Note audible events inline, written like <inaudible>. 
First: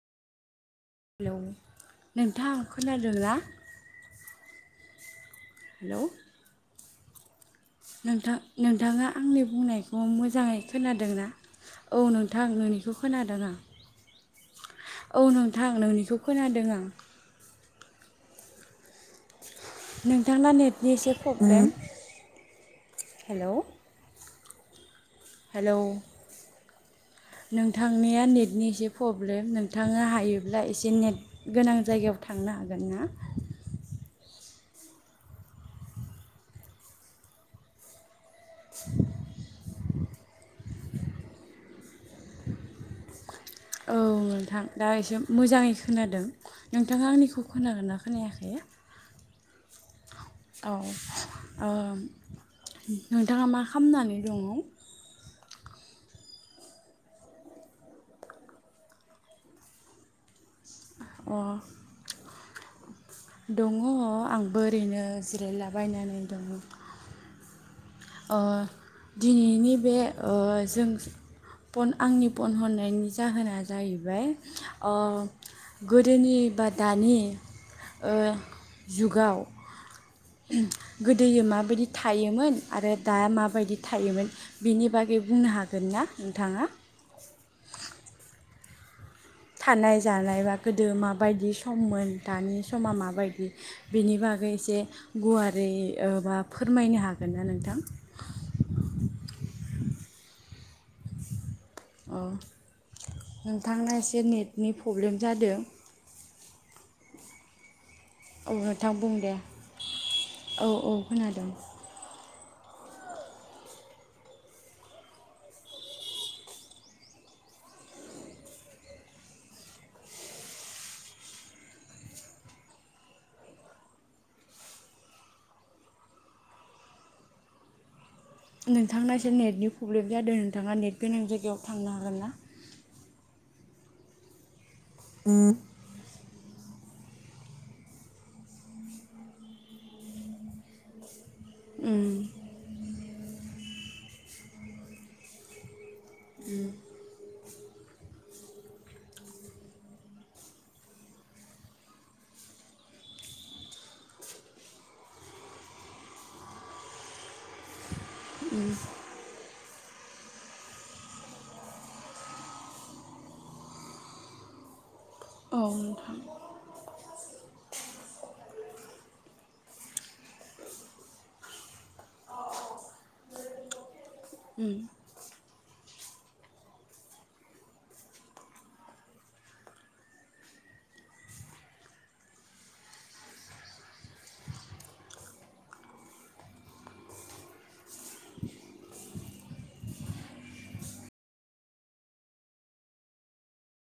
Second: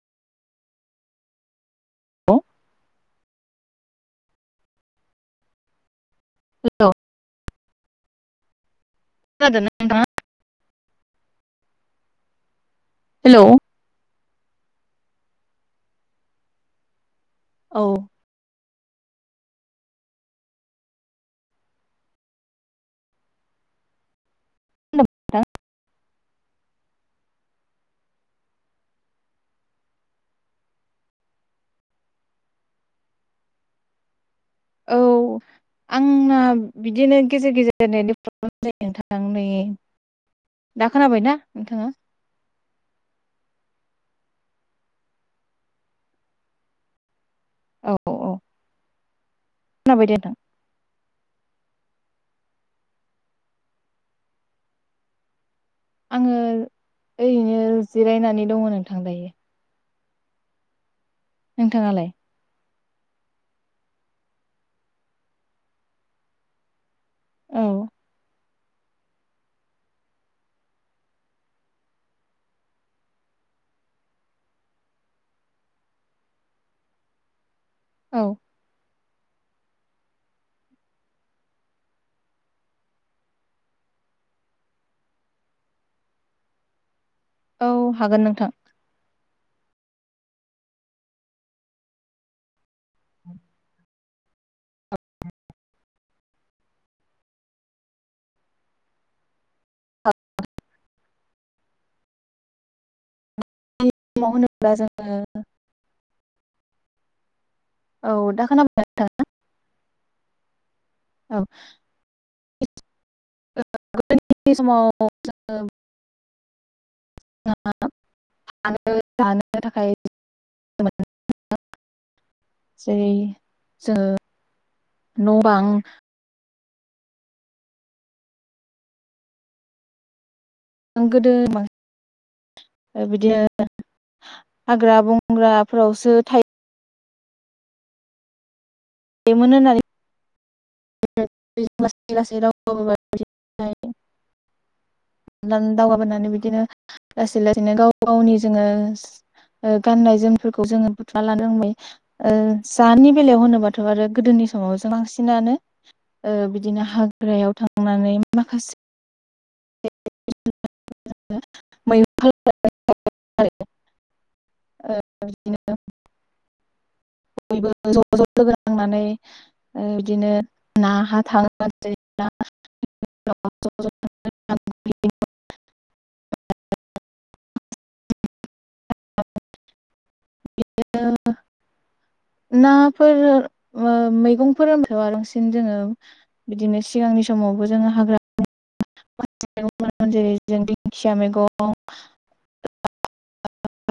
Hello hello नोंथां खोनादोना? Hello नोंथां नोंथाङा आंनि खोनादोंना बुंनायखौ नोंथाङा? मोजाङै खोनादोंना औ नोंथां नोंनिखौ खोनादों हेलौ आं औ नोंथां नोंनिखौ खोनादों आं औ नोंथांना नेटनि एसे प्रब्लेम हेलौ नोंथां हेलौ नोंथांनिया नेटनि एसे पब्लेम नोंथाङा हायोब्ला एसे नेट गोनां जायगायाव थांनो हागोन ना? औ आंना बिदिनो गेजेर गेजेर नेटनि प्रब्लेम जायो नोंथां नै दा खोनाबाय ना नोंथाङा? औ नोंथां दा एसे मोजाङै खोनादों नोंथाङा आंनिखौ औ खोनागोनना औ खोनायाखै? खोनाबाय दे नोंथां औ अ नोंथाङा मा खामनानै दङ? आङो ओरैनो जिरायनानै दङ नोंथां दायो अ नोंथाङालाय? दङ आंबो ओरैनो जिरायलाबायनानै दं। औ ओ दिनैनि बे ओ जों फन आंनि फन हरनायनि जाहोना जाहैबाय ओ गोदोनि बा दानि ओ औ जुगाव गोदोयो माबायदि थायोमोन आरो दा माबायदि थायोमोन बेनि बागै बुंनो हागोन ना नोंथाङा? औ हागोन नोंथां। थानाय जानाय बा गोदो माबायदि सममोन दानि समा माबायदि बेनि बागै एसे गुवारै ओ बा फोरमायनो हागोन ना नोंथां? हा <unintelligible> अ नोंथांना एसे समाव नेटनि होनोब्ला जोङो पब्लेम जादों। औ दा अ खोनाबाय नोंथां बुं दे। औ औ खोनादों। ओ गोदोनि समाव <unintelligible> थानो <unintelligible> जेरै जोङो न' बां नोंथांना एसे नेटनि प्रब्लेम जादों। नोंथाङा नेट गोनां गोदो जायगायाव थांनो हागोन ना? <unintelligible> हाग्रा बंग्राफोरावसो था थायोमोन होननानै <unintelligible> लासै लासै राव <unintelligible> <unintelligible> होननानै बिदिनो लासै ला बिदिनो गाव गावनि जोङो ओ गाननाय जोमफोरखौ जोङो बुथुमना लानो रोंबाय ओ जानि बेलायाव होनोबाथ' आरो गोदोनि समाव जों बांसिनानो ओ बिदिनो हाग्रायाव थांनानै ओम। <unintelligible> <unintelligible> औ बिदिनो <unintelligible> नोंथां बयबो ज ज लोगो नां नांनानै बिदिनो ना हा थांङोमोन। उम। बिदिनो नाफोर मो-मैगंफोर होन बांसिन जोङो बिदिनो सिगांनि समावबो जोङो हाग्रा <unintelligible> जेरै जों दिंखिया मैगं <unintelligible>